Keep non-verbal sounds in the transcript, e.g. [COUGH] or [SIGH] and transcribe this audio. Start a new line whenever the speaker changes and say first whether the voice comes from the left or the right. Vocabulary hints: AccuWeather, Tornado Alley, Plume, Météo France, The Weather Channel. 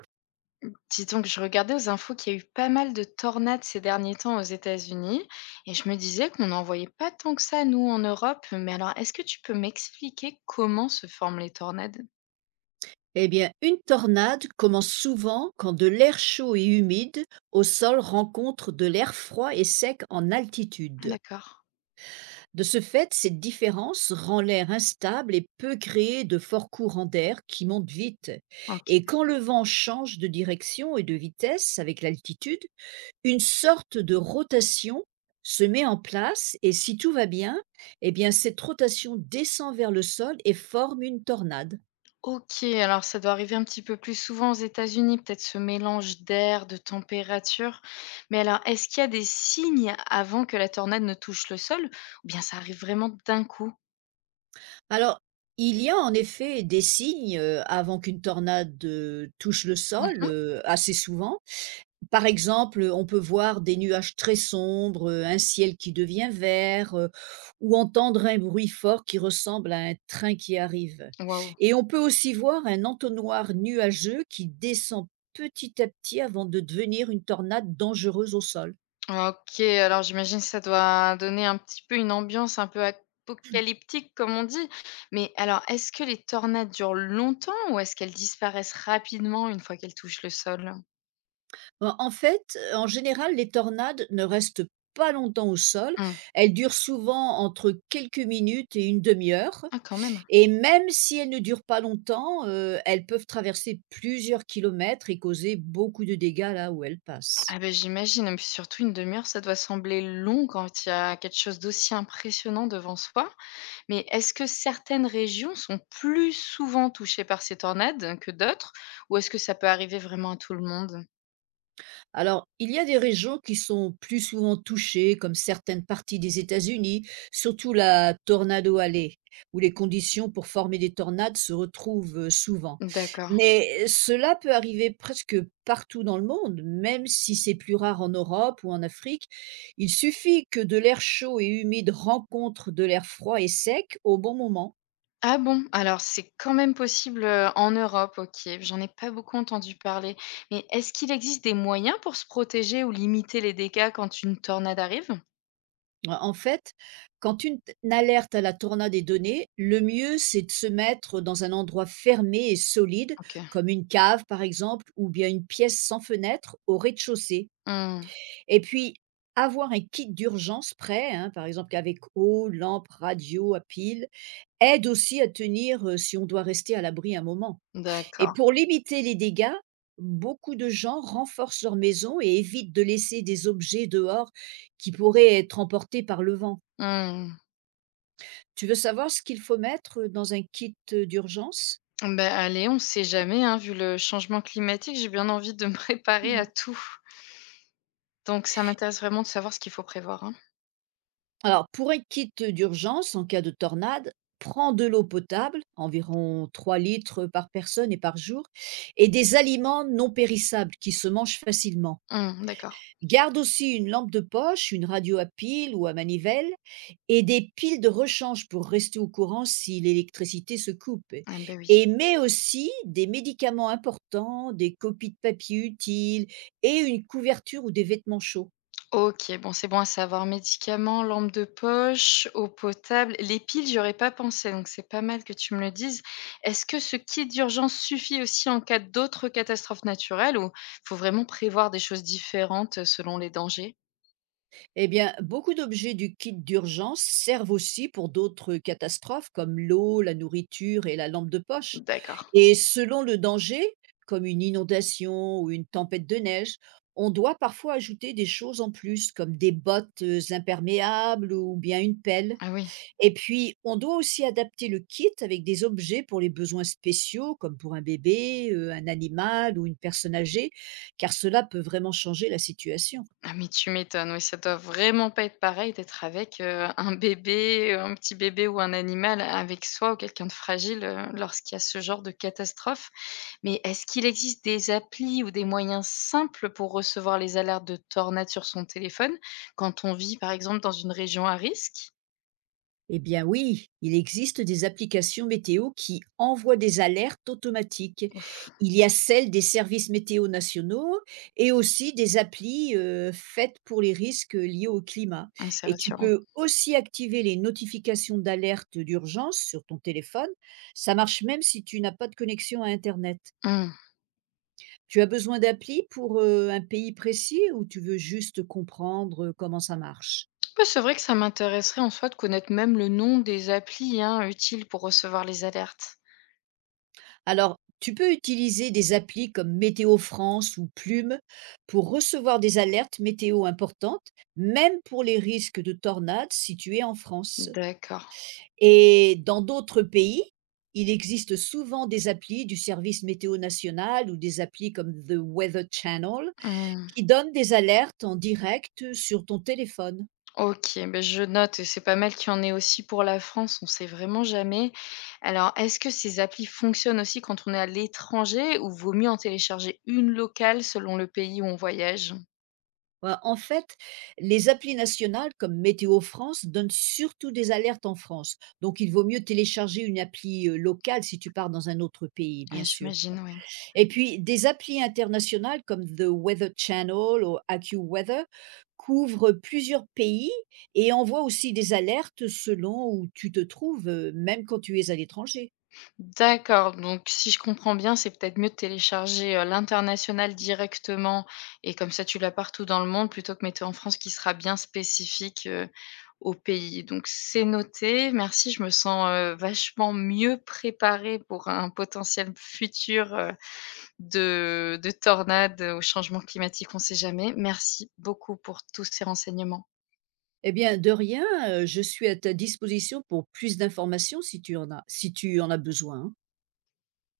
left: Dis donc, je regardais aux infos qu'il y a eu pas mal de tornades ces derniers temps aux États-Unis et je me disais qu'on n'en voyait pas tant que ça, nous, en Europe. Mais alors, est-ce que tu peux m'expliquer comment se forment les tornades?
right: Eh bien, une tornade commence souvent quand de l'air chaud et humide au sol rencontre de l'air froid et sec en
left: Ah,
right: altitude.
left: d'accord.
right: De ce fait, cette différence rend l'air instable et peut créer de forts courants d'air qui montent vite.
left: Ok.
right: Et quand le vent change de direction et de vitesse avec l'altitude, une sorte de rotation se met en place et si tout va bien, eh bien cette rotation descend vers le sol et forme une tornade.
left: Ok, alors ça doit arriver un petit peu plus souvent aux États-Unis, peut-être ce mélange d'air, de température. Mais alors, est-ce qu'il y a des signes avant que la tornade ne touche le sol ou bien ça arrive vraiment d'un coup?
right: Alors, il y a en effet des signes avant qu'une tornade touche le sol
left: Mhm.
right: assez souvent. Par exemple, on peut voir des nuages très sombres un ciel qui devient vert ou entendre un bruit fort qui ressemble à un train qui arrive.
left: Waouh.
right: Et on peut aussi voir un entonnoir nuageux qui descend petit à petit avant de devenir une tornade dangereuse au sol.
left: OK, alors j'imagine que ça doit donner un petit peu une ambiance un peu apocalyptique comme on dit. Mais alors, est-ce que les tornades durent longtemps ou est-ce qu'elles disparaissent rapidement une fois qu'elles touchent le sol?
right: En fait, en général, les tornades ne restent pas longtemps au sol.
left: Mmh.
right: Elles durent souvent entre quelques minutes et une demi heure
left: Ah quand même.
right: et même si elles ne durent pas longtemps, elles peuvent traverser plusieurs kilomètres et causer beaucoup de dégâts là où elles passent.
left: Ah ben j'imagine, et puis surtout une demi-heure, ça doit sembler long quand il y a quelque chose d'aussi impressionnant devant soi. Mais est-ce que certaines régions sont plus souvent touchées par ces tornades que d'autres? Ou est-ce que ça peut arriver vraiment à tout le monde?
right: Alors, il y a des régions qui sont plus souvent touchées, comme certaines parties des États-Unis, surtout la Tornado Alley, où les conditions pour former des tornades se retrouvent souvent.
left: D'accord.
right: Mais cela peut arriver presque partout dans le monde, même si c'est plus rare en Europe ou en Afrique. Il suffit que de l'air chaud et humide rencontre de l'air froid et sec au bon moment.
left: Ah bon? Alors c'est quand même possible, en Europe, OK. J'en ai pas beaucoup entendu parler. Mais est-ce qu'il existe des moyens pour se protéger ou limiter les dégâts quand une tornade arrive?
right: Ouais, en fait, quand une alerte à la tornade est donnée, le mieux, c'est de se mettre dans un endroit fermé et solide,
left: OK.
right: comme une cave par exemple, ou bien une pièce sans fenêtre au rez-de-chaussée.
left: Mmh.
right: Et puis, avoir un kit d'urgence prêt, hein, par exemple avec eau, lampe, radio à pile, aide aussi à tenir, si on doit rester à l'abri un moment. Et
left: D'accord.
right: pour limiter les dégâts, beaucoup de gens renforcent leur maison et évitent de laisser des objets dehors qui pourraient être emportés par le vent.
left: Mmh.
right: Tu veux savoir ce qu'il faut mettre dans un kit d'urgence?
left: Bah, allez, on sait jamais, hein, vu le changement climatique, j'ai bien envie de me [LAUGHS] préparer à
right: Mhm.
left: tout. Donc ça m'intéresse vraiment de savoir ce qu'il faut prévoir, hein.
right: Alors, pour un kit d'urgence, en cas de tornade, prends de l'eau potable, environ 3 litres par personne et par jour, et des aliments non périssables qui se mangent facilement.
left: Mmh, d'accord.
right: Garde aussi une lampe de poche, une radio à pile ou à manivelle, et des piles de rechange pour rester au courant si l'électricité se coupe,
left: Ah, bah, oui.
right: et met aussi des médicaments importants, des copies de papier utiles et une couverture ou des vêtements chauds.
left: OK, bon, c'est bon à savoir. Médicaments, lampe de poche, eau potable, les piles, j'y aurais pas pensé, donc c'est pas mal que tu me le dises. Est-ce que ce kit d'urgence suffit aussi en cas d'autres catastrophes naturelles ou faut vraiment prévoir des choses différentes selon les dangers?
right: Eh bien, beaucoup d'objets du kit d'urgence servent aussi pour d'autres catastrophes, comme l'eau, la nourriture et la lampe de poche.
left: D'accord.
right: Et selon le danger, comme une inondation ou une tempête de neige, on doit parfois ajouter des choses en plus, comme des bottes imperméables ou bien une pelle.
left: Ah oui.
right: Et puis, on doit aussi adapter le kit avec des objets pour les besoins spéciaux, comme pour un bébé, un animal ou une personne âgée, car cela peut vraiment changer la situation.
left: Ah mais tu m'étonnes, oui, ça doit vraiment pas être pareil d'être avec, un bébé, un petit bébé ou un animal avec soi ou quelqu'un de fragile, lorsqu'il y a ce genre de catastrophe. Mais est-ce qu'il existe des applis ou des moyens simples pour recevoir les alertes de tornades sur son téléphone quand on vit, par exemple, dans une région à risque?
right: Eh bien oui, il existe des applications météo qui envoient des alertes automatiques.
left: Ouf,
right: Il y a celles des services météo nationaux et aussi des applis faites pour les risques liés au climat.
left: mmh, c'est
right: Et tu
left: rassurant.
right: peux aussi activer les notifications d'alerte d'urgence sur ton téléphone. Ça marche même si tu n'as pas de connexion à Internet.
left: Mmh.
right: Tu as besoin d'applis pour, un pays précis, ou tu veux juste comprendre comment ça marche?
left: Bah, c'est vrai que ça m'intéresserait en soi de connaître même le nom des applis, hein, utiles pour recevoir les alertes.
right: Alors, tu peux utiliser des applis comme Météo France ou Plume pour recevoir des alertes météo importantes, même pour les risques de tornades situés en France.
left: D'accord.
right: Et dans d'autres pays, il existe souvent des applis du service météo national ou des applis comme The Weather Channel
left: Mmh.
right: qui donnent des alertes en direct sur ton téléphone.
left: OK, beh, je note et c'est pas mal qu'il y en ait aussi pour la France, on sait vraiment jamais. Alors, est-ce que ces applis fonctionnent aussi quand on est à l'étranger ou vaut mieux en télécharger une locale selon le pays où on voyage?
right: Ouais, en fait, les applis nationales comme Météo France donnent surtout des alertes en France. Donc, il vaut mieux télécharger une appli locale si tu pars dans un autre pays, bien
left: Ah,
right: sûr.
left: j'imagine, oui.
right: Et puis, des applis internationales comme The Weather Channel ou AccuWeather couvrent plusieurs pays et envoient aussi des alertes selon où tu te trouves, même quand tu es à l'étranger.
left: D'accord, donc si je comprends bien, c'est peut-être mieux de télécharger, l'international directement et comme ça tu l'as partout dans le monde plutôt que Météo en France qui sera bien spécifique, au pays. Donc c'est noté, merci, je me sens, vachement mieux préparée pour un potentiel futur, de tornade, au changement climatique, on ne sait jamais. Merci beaucoup pour tous ces renseignements.
right: Eh bien, de rien, je suis à ta disposition pour plus d'informations si tu en as, si tu en as besoin, hein.